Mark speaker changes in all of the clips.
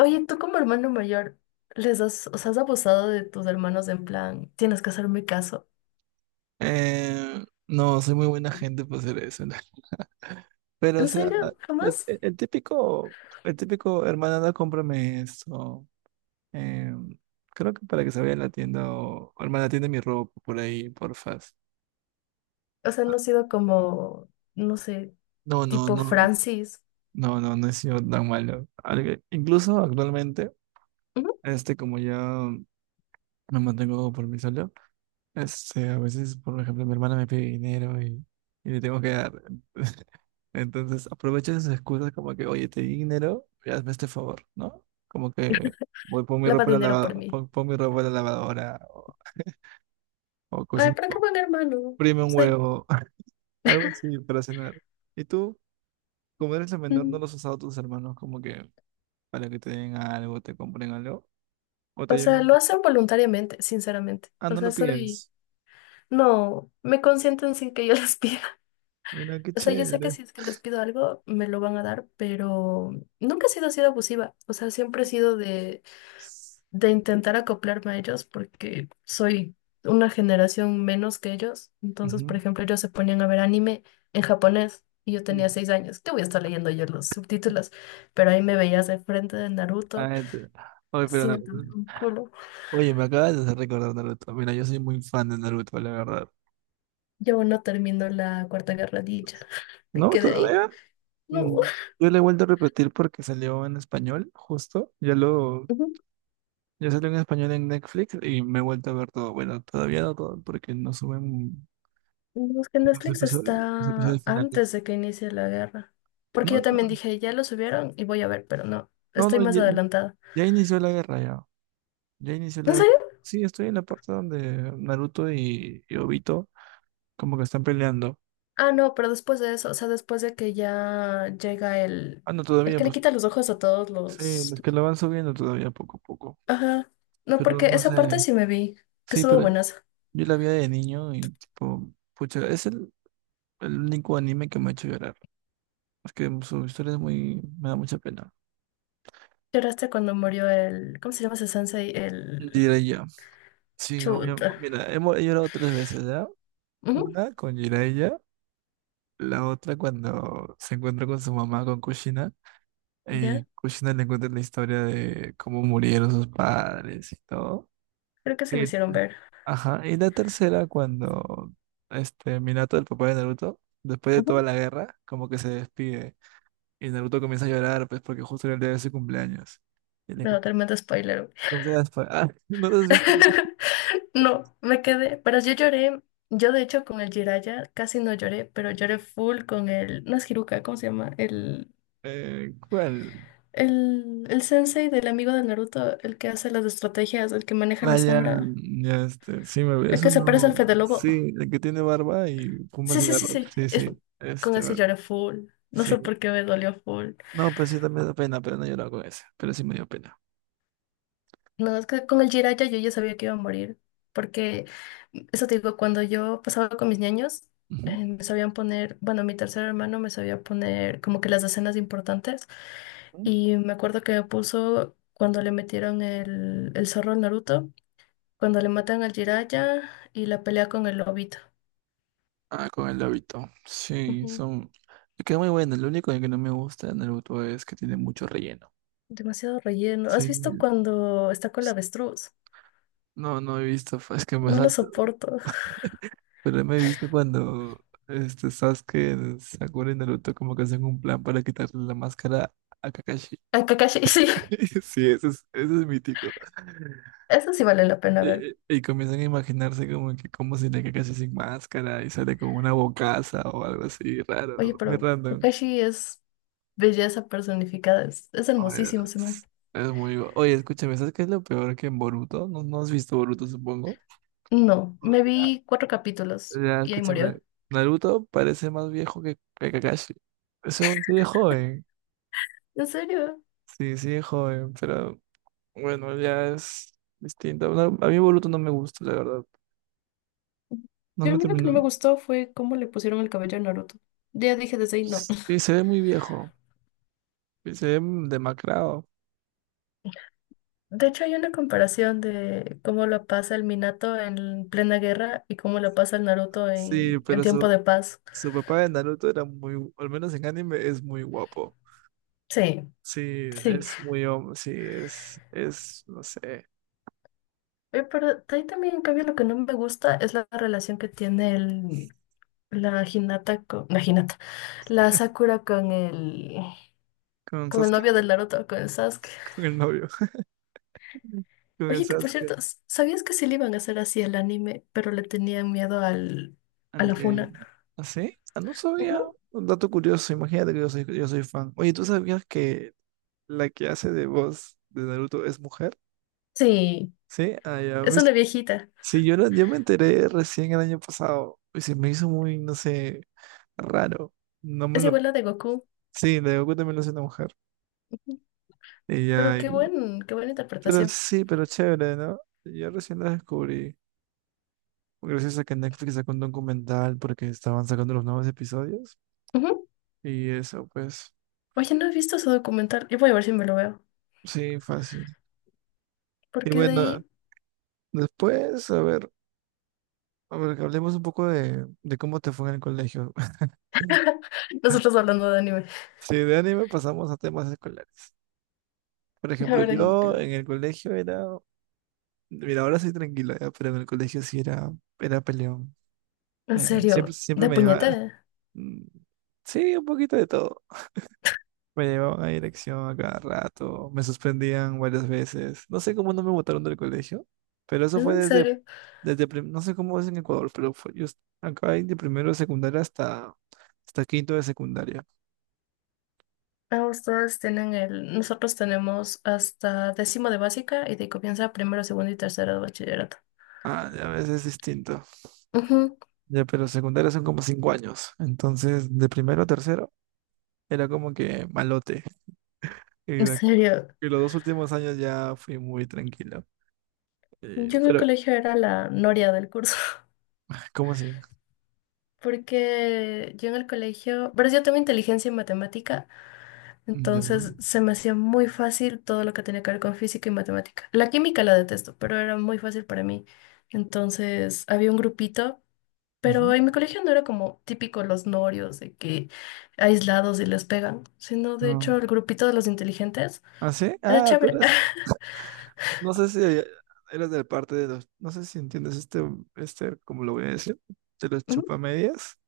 Speaker 1: Oye, tú como hermano mayor, ¿os has abusado de tus hermanos en plan, tienes que hacerme caso?
Speaker 2: No, soy muy buena gente para hacer eso, ¿no? Pero, o
Speaker 1: ¿En
Speaker 2: sea,
Speaker 1: serio?
Speaker 2: el,
Speaker 1: ¿Jamás?
Speaker 2: el- el típico, el típico, hermana, no cómprame esto. Eh, Creo que para que se vaya a la tienda o, hermana, tienda mi ropa por ahí, porfas.
Speaker 1: O sea, no ha sido como, no sé,
Speaker 2: No, no,
Speaker 1: tipo
Speaker 2: no,
Speaker 1: Francis.
Speaker 2: no, no, no he sido tan malo. Incluso actualmente,
Speaker 1: "Ujú,
Speaker 2: como ya me mantengo por mí solo, a veces, por ejemplo, mi hermana me pide dinero y le tengo que dar. Entonces, aprovecho esas excusas como que, oye, te di dinero, y hazme este favor, ¿no? Como que voy, pon mi
Speaker 1: lava
Speaker 2: ropa en la
Speaker 1: dinero por
Speaker 2: lavadora,
Speaker 1: mí.
Speaker 2: pon mi ropa en la lavadora, o
Speaker 1: Ay,
Speaker 2: cocina,
Speaker 1: pero qué
Speaker 2: o
Speaker 1: buen hermano.
Speaker 2: prime un
Speaker 1: Soy,
Speaker 2: huevo, algo así para cenar. Y tú, como eres el menor, ¿no
Speaker 1: mm,
Speaker 2: los has usado a tus hermanos como que para que te den algo, te compren algo? ¿O te
Speaker 1: o sea,
Speaker 2: llegan?
Speaker 1: lo hacen voluntariamente, sinceramente.
Speaker 2: Ah,
Speaker 1: O
Speaker 2: no
Speaker 1: sea,
Speaker 2: lo pides.
Speaker 1: no, me consienten sin que yo les pida.
Speaker 2: Mira, qué
Speaker 1: O sea, yo sé que
Speaker 2: chévere.
Speaker 1: si es que les pido algo, me lo van a dar, pero nunca he sido así de abusiva. O sea, siempre he sido de intentar acoplarme a ellos porque soy una generación menos que ellos. Entonces, por
Speaker 2: Ujú.
Speaker 1: ejemplo, ellos se ponían a ver anime en japonés y yo tenía 6 años. ¿Qué voy a estar leyendo yo los subtítulos? Pero ahí me veías de frente de Naruto
Speaker 2: Ah, Oye, pero
Speaker 1: sin entender un culo.
Speaker 2: Oye, me acabas de hacer recordar Naruto. Mira, yo soy muy fan de Naruto, la verdad.
Speaker 1: Yo aún no termino la Cuarta Guerra Ninja. Me
Speaker 2: ¿No?
Speaker 1: quedé ahí.
Speaker 2: ¿Todavía?
Speaker 1: No.
Speaker 2: Mm, Yo le he vuelto a repetir porque salió en español, justo. Ya lo.
Speaker 1: Ujú.
Speaker 2: Ya salió en español en Netflix y me he vuelto a ver todo. Bueno, todavía no todo porque no suben
Speaker 1: No, es que
Speaker 2: los
Speaker 1: Netflix
Speaker 2: episodios, los
Speaker 1: está
Speaker 2: episodios finales.
Speaker 1: antes de que inicie la guerra. Porque
Speaker 2: No,
Speaker 1: yo
Speaker 2: no,
Speaker 1: también dije, ya lo subieron y voy a ver, pero no,
Speaker 2: no,
Speaker 1: estoy
Speaker 2: no,
Speaker 1: más
Speaker 2: ya,
Speaker 1: adelantada.
Speaker 2: ya inició la guerra ya. Ya inició la
Speaker 1: ¿En
Speaker 2: guerra.
Speaker 1: serio?
Speaker 2: Sí, estoy en la parte donde Naruto y Obito como que están peleando.
Speaker 1: Ah, no, pero después de eso, o sea, después de que ya llega
Speaker 2: Ah, no,
Speaker 1: el
Speaker 2: todavía,
Speaker 1: que le
Speaker 2: pues.
Speaker 1: quita los ojos a todos
Speaker 2: Sí,
Speaker 1: los...
Speaker 2: los que la van subiendo todavía poco a poco.
Speaker 1: Ajá. No,
Speaker 2: Pero
Speaker 1: porque
Speaker 2: no
Speaker 1: esa
Speaker 2: sé.
Speaker 1: parte sí me vi, que
Speaker 2: Sí,
Speaker 1: estuvo
Speaker 2: pero
Speaker 1: buenaza.
Speaker 2: yo la vi de niño y tipo, pucha, es el único anime que me ha hecho llorar. Es que su historia es muy, me da mucha pena.
Speaker 1: Lloraste cuando murió el... ¿Cómo se llama ese sensei? El...
Speaker 2: Jiraiya. Sí, obviamente.
Speaker 1: Chuta.
Speaker 2: Mira, hemos he llorado tres veces, ¿ya?
Speaker 1: Ujú.
Speaker 2: Una con Jiraiya, la otra cuando se encuentra con su mamá, con Kushina, y
Speaker 1: Ya,
Speaker 2: Kushina le cuenta la historia de cómo murieron sus padres y todo.
Speaker 1: creo que se me hicieron ver.
Speaker 2: Ajá, y la tercera, cuando este Minato, el papá de Naruto, después de
Speaker 1: Ujú.
Speaker 2: toda la guerra, como que se despide. Y Naruto comienza a llorar, pues, porque justo era el día de su cumpleaños. Y le
Speaker 1: No, tremendo spoiler.
Speaker 2: comienza. Ah, ¿no lo has visto?
Speaker 1: No, me quedé, pero yo lloré. Yo, de hecho, con el Jiraiya casi no lloré, pero lloré full con el... No es Hiruka, ¿cómo se llama?
Speaker 2: ¿Cuál?
Speaker 1: El sensei del amigo de Naruto, el que hace las estrategias, el que maneja
Speaker 2: Ah,
Speaker 1: la
Speaker 2: ya,
Speaker 1: sombra,
Speaker 2: ya, sí, me
Speaker 1: el
Speaker 2: eso
Speaker 1: que se parece al
Speaker 2: no.
Speaker 1: Fede Lobo.
Speaker 2: Sí, el que tiene barba y fuma
Speaker 1: Sí, sí, sí,
Speaker 2: cigarros.
Speaker 1: sí.
Speaker 2: Sí,
Speaker 1: Es,
Speaker 2: sí,
Speaker 1: con ese lloré full. No sé
Speaker 2: sí.
Speaker 1: por qué me dolió full.
Speaker 2: No, pues sí, también me da pena, pero no he llorado con ese. Pero sí me dio pena.
Speaker 1: No, es que con el Jiraiya yo ya sabía que iba a morir. Porque, eso te digo, cuando yo pasaba con mis niños, me sabían poner, bueno, mi tercer hermano me sabía poner como que las escenas importantes.
Speaker 2: Ujú.
Speaker 1: Y me acuerdo que me puso cuando le metieron el zorro al Naruto. Cuando le matan al Jiraiya y la pelea con el lobito.
Speaker 2: Ah, con el hábito. Sí,
Speaker 1: Ujú.
Speaker 2: son. Me queda muy bueno. Lo único que no me gusta de Naruto es que tiene mucho relleno.
Speaker 1: Demasiado relleno. ¿Has
Speaker 2: Sí.
Speaker 1: visto cuando está con la avestruz?
Speaker 2: No, no he visto, es que me
Speaker 1: No lo
Speaker 2: salto.
Speaker 1: soporto.
Speaker 2: Pero me viste cuando Sasuke, Sakura y Naruto como que hacen un plan para quitarle la máscara a Kakashi.
Speaker 1: A Kakashi, sí,
Speaker 2: Sí, eso es mítico.
Speaker 1: eso sí vale la pena ver.
Speaker 2: Y comienzan a imaginarse como que cómo sería Kakashi sin máscara y sale como una bocaza o algo así
Speaker 1: Oye,
Speaker 2: raro, muy
Speaker 1: pero
Speaker 2: random.
Speaker 1: Kakashi es belleza personificada, es
Speaker 2: Oye,
Speaker 1: hermosísimo ese man.
Speaker 2: Es, es muy. Oye, escúchame, ¿sabes qué es lo peor que en Boruto? No, no has visto Boruto, supongo.
Speaker 1: No, me vi cuatro capítulos
Speaker 2: Ya, ya,
Speaker 1: y ahí
Speaker 2: escúchame.
Speaker 1: murió.
Speaker 2: Naruto parece más viejo que Kakashi. Según sigue joven.
Speaker 1: ¿En serio?
Speaker 2: Sí, sigue joven, pero bueno, ya es distinto. No, a mí Boruto no me gusta, la verdad. No
Speaker 1: Yo
Speaker 2: me
Speaker 1: a mí lo que
Speaker 2: terminó.
Speaker 1: no me gustó fue cómo le pusieron el cabello a Naruto. Ya dije desde ahí, no.
Speaker 2: Sí, se ve muy viejo. Y se ve demacrado.
Speaker 1: De hecho, hay una comparación de cómo la pasa el Minato en plena guerra y cómo la pasa el Naruto
Speaker 2: Sí,
Speaker 1: en
Speaker 2: pero
Speaker 1: tiempo
Speaker 2: su,
Speaker 1: de paz.
Speaker 2: su papá de Naruto era muy, al menos en anime, es muy guapo.
Speaker 1: Sí,
Speaker 2: Sí,
Speaker 1: sí.
Speaker 2: es muy hombre, sí, no sé,
Speaker 1: Pero de ahí también, en cambio, lo que no me gusta es la relación que tiene el, la Hinata con, la Hinata, la Sakura
Speaker 2: con
Speaker 1: con el
Speaker 2: Sasuke,
Speaker 1: novio del Naruto, con el Sasuke.
Speaker 2: con el novio, con el
Speaker 1: Oye, que por
Speaker 2: Sasuke,
Speaker 1: cierto, ¿sabías que sí le iban a hacer así el anime, pero le tenían miedo a
Speaker 2: al
Speaker 1: la
Speaker 2: que,
Speaker 1: funa?
Speaker 2: ¿ah, sí? Ah, no sabía,
Speaker 1: Ujú.
Speaker 2: un dato curioso, imagínate que yo soy fan. Oye, ¿tú sabías que la que hace de voz de Naruto es mujer?
Speaker 1: Sí,
Speaker 2: Sí, ah, ya,
Speaker 1: es una viejita.
Speaker 2: sí, yo me enteré recién el año pasado, y se me hizo muy, no sé, raro, no me
Speaker 1: Es
Speaker 2: lo,
Speaker 1: igual la de Goku.
Speaker 2: sí, de Goku también lo hace una mujer, y
Speaker 1: Pero
Speaker 2: ya,
Speaker 1: qué buen, qué buena
Speaker 2: pero
Speaker 1: interpretación.
Speaker 2: sí, pero chévere, ¿no? Yo recién lo descubrí. Gracias a que Netflix sacó un documental porque estaban sacando los nuevos episodios.
Speaker 1: Ujú.
Speaker 2: Y eso, pues,
Speaker 1: Oye, no he visto ese documental. Yo voy a ver si me lo veo.
Speaker 2: sí, fácil. Y
Speaker 1: Porque de
Speaker 2: bueno,
Speaker 1: ahí,
Speaker 2: después, a ver, que hablemos un poco de cómo te fue en el colegio.
Speaker 1: nosotros hablando de anime.
Speaker 2: Sí, de anime pasamos a temas escolares. Por
Speaker 1: A
Speaker 2: ejemplo,
Speaker 1: ver,
Speaker 2: yo en el colegio era, mira, ahora soy tranquilo, ya, pero en el colegio sí era peleón.
Speaker 1: en serio,
Speaker 2: Siempre
Speaker 1: de
Speaker 2: me
Speaker 1: puñete.
Speaker 2: llevaba, mm, sí, un poquito de todo. Me llevaban a dirección a cada rato, me suspendían varias veces. No sé cómo no me botaron del colegio, pero eso
Speaker 1: ¿Es
Speaker 2: fue
Speaker 1: en serio?
Speaker 2: no sé cómo es en Ecuador, pero fue, acá hay de primero de secundaria hasta quinto de secundaria.
Speaker 1: Ah, ustedes tienen el. Nosotros tenemos hasta décimo de básica y de ahí comienza primero, segundo y tercero de bachillerato.
Speaker 2: Ah, ya ves, es distinto.
Speaker 1: Ujú.
Speaker 2: Ya, pero secundaria son como 5 años. Entonces, de primero a tercero era como que malote. Y,
Speaker 1: En
Speaker 2: de acu-
Speaker 1: serio,
Speaker 2: y los 2 últimos años ya fui muy tranquilo.
Speaker 1: yo en el
Speaker 2: Pero,
Speaker 1: colegio era la noria del curso.
Speaker 2: ¿cómo así?
Speaker 1: Porque yo en el colegio. Pero yo tengo inteligencia en matemática.
Speaker 2: Ya.
Speaker 1: Entonces se me hacía muy fácil todo lo que tenía que ver con física y matemática. La química la detesto, pero era muy fácil para mí. Entonces había un grupito, pero
Speaker 2: Ujú.
Speaker 1: en mi colegio no era como típico los norios de que aislados y les pegan, sino de
Speaker 2: No.
Speaker 1: hecho el grupito de los inteligentes
Speaker 2: ¿Ah, sí?
Speaker 1: era
Speaker 2: Ah, tú
Speaker 1: chévere.
Speaker 2: eras. No sé si eres de parte de los, no sé si entiendes ¿cómo lo voy a decir? De los
Speaker 1: Ujú.
Speaker 2: chupamedias.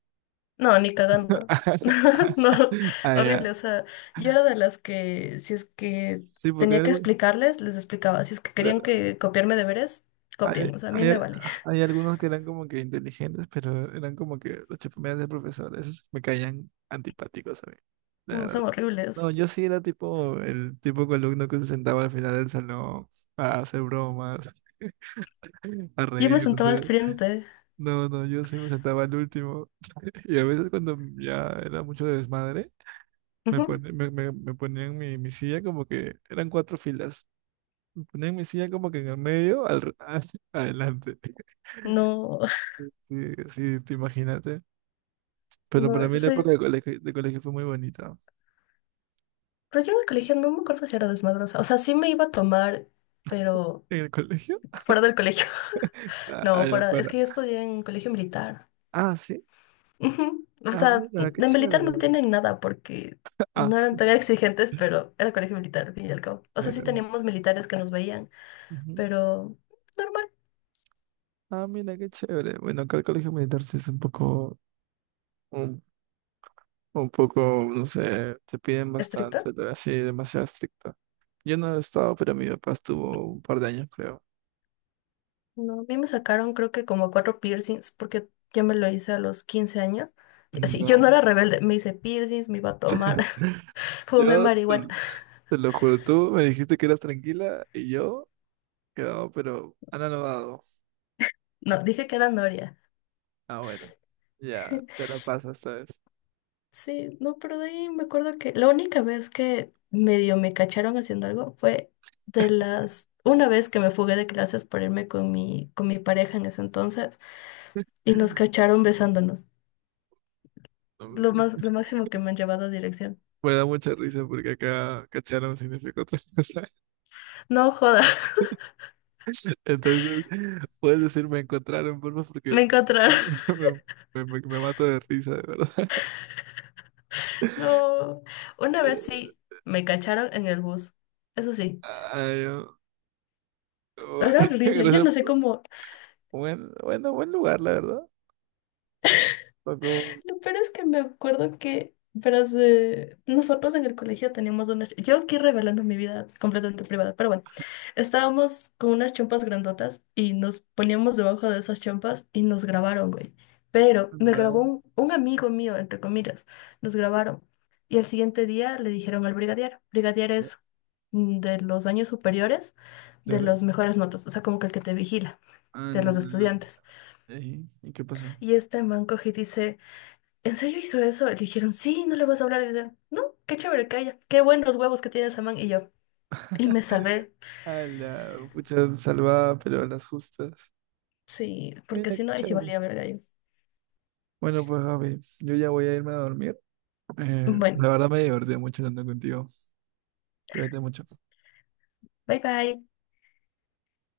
Speaker 1: No, ni cagando. No,
Speaker 2: Ah, ya.
Speaker 1: horrible. O sea, yo era de las que, si es que
Speaker 2: Sí, porque
Speaker 1: tenía que explicarles, les explicaba. Si es que querían
Speaker 2: claro,
Speaker 1: que copiarme deberes,
Speaker 2: hay,
Speaker 1: copien. O sea, a mí me
Speaker 2: hay-
Speaker 1: vale.
Speaker 2: hay algunos que eran como que inteligentes, pero eran como que los chupamedias del profesor. Esos me caían antipáticos a mí, la
Speaker 1: No,
Speaker 2: verdad.
Speaker 1: son
Speaker 2: No,
Speaker 1: horribles.
Speaker 2: yo sí era tipo el tipo de alumno que se sentaba al final del salón a hacer bromas, a
Speaker 1: Yo me sentaba al
Speaker 2: reírse.
Speaker 1: frente.
Speaker 2: No, no, no, yo sí me sentaba al último. Y a veces cuando ya era mucho desmadre, me,
Speaker 1: Ujú.
Speaker 2: pone- me ponían mi silla como que eran cuatro filas. Me ponían mi silla como que en el medio, adelante.
Speaker 1: No,
Speaker 2: Sí, sí, te imagínate. Pero
Speaker 1: no,
Speaker 2: para mí
Speaker 1: yo
Speaker 2: la época
Speaker 1: sé.
Speaker 2: de colegio fue muy bonita.
Speaker 1: Pero yo en el colegio no me acuerdo si era desmadrosa. O sea, sí me iba a tomar, pero
Speaker 2: ¿En el colegio?
Speaker 1: fuera del colegio.
Speaker 2: Ah,
Speaker 1: No,
Speaker 2: allá
Speaker 1: fuera. Es
Speaker 2: afuera.
Speaker 1: que yo estudié en colegio militar.
Speaker 2: Ah, sí.
Speaker 1: Ujú. O
Speaker 2: Ah,
Speaker 1: sea,
Speaker 2: mira, qué
Speaker 1: de militar no
Speaker 2: chévere.
Speaker 1: tienen nada porque
Speaker 2: Ah,
Speaker 1: no eran tan exigentes, pero era colegio militar, al fin y al cabo. O sea, sí
Speaker 2: claro.
Speaker 1: teníamos militares que nos veían,
Speaker 2: Ujú.
Speaker 1: pero normal.
Speaker 2: Ah, mira, qué chévere. Bueno, acá el colegio militar sí es un poco, no sé, te piden
Speaker 1: ¿Estricto?
Speaker 2: bastante, así, demasiado estricto. Yo no he estado, pero mi papá estuvo un par de años, creo.
Speaker 1: No, a mí me sacaron creo que como cuatro piercings porque yo me lo hice a los 15 años. Y así, yo no
Speaker 2: No,
Speaker 1: era rebelde, me hice piercings, me iba a tomar, fumé
Speaker 2: yo te,
Speaker 1: marihuana.
Speaker 2: te lo juro, tú me dijiste que eras tranquila y yo quedaba pero anonadado.
Speaker 1: No, dije que era noria.
Speaker 2: Ah, bueno, ya, te la pasas, ¿sabes?
Speaker 1: Sí, no, pero de ahí me acuerdo que la única vez que medio me cacharon haciendo algo fue una vez que me fugué de clases por irme con mi pareja en ese entonces y nos cacharon besándonos.
Speaker 2: Mm,
Speaker 1: Lo máximo que me han llevado a dirección.
Speaker 2: Me da mucha risa porque acá cacharon significa otra cosa.
Speaker 1: No joda,
Speaker 2: Entonces, puedes decir me encontraron, porfa, porque
Speaker 1: me encontraron.
Speaker 2: me, me mato de risa, de verdad.
Speaker 1: No, una vez sí me cacharon en el bus, eso sí,
Speaker 2: Ay, no. Bu-
Speaker 1: era horrible, yo
Speaker 2: Gracias.
Speaker 1: no sé cómo,
Speaker 2: Buen lugar, la verdad. Tocó.
Speaker 1: lo peor es que me acuerdo que, verás, nosotros en el colegio teníamos una, yo aquí revelando mi vida completamente privada, pero bueno, estábamos con unas chompas grandotas y nos poníamos debajo de esas chompas y nos grabaron, güey. Pero me
Speaker 2: Anda,
Speaker 1: grabó un amigo mío, entre comillas, nos grabaron. Y al siguiente día le dijeron al brigadier. Brigadier
Speaker 2: anda,
Speaker 1: es de los años superiores, de
Speaker 2: claro.
Speaker 1: las mejores notas, o sea, como que el que te vigila, de los
Speaker 2: Anda.
Speaker 1: estudiantes.
Speaker 2: Ey, ¿y qué pasó?
Speaker 1: Y este man coge y dice, ¿en serio hizo eso? Le dijeron, sí, no le vas a hablar. Y dice, no, qué chévere, que haya qué buenos huevos que tiene esa man. Y yo, y me salvé,
Speaker 2: A la pucha salvada, pero a las justas.
Speaker 1: sí, porque
Speaker 2: Mira,
Speaker 1: si
Speaker 2: qué
Speaker 1: no, ahí sí
Speaker 2: chévere.
Speaker 1: valía verga yo.
Speaker 2: Bueno, pues Javi, yo ya voy a irme a dormir.
Speaker 1: Bueno,
Speaker 2: La verdad me divertí mucho hablando contigo. Cuídate mucho.
Speaker 1: bye bye.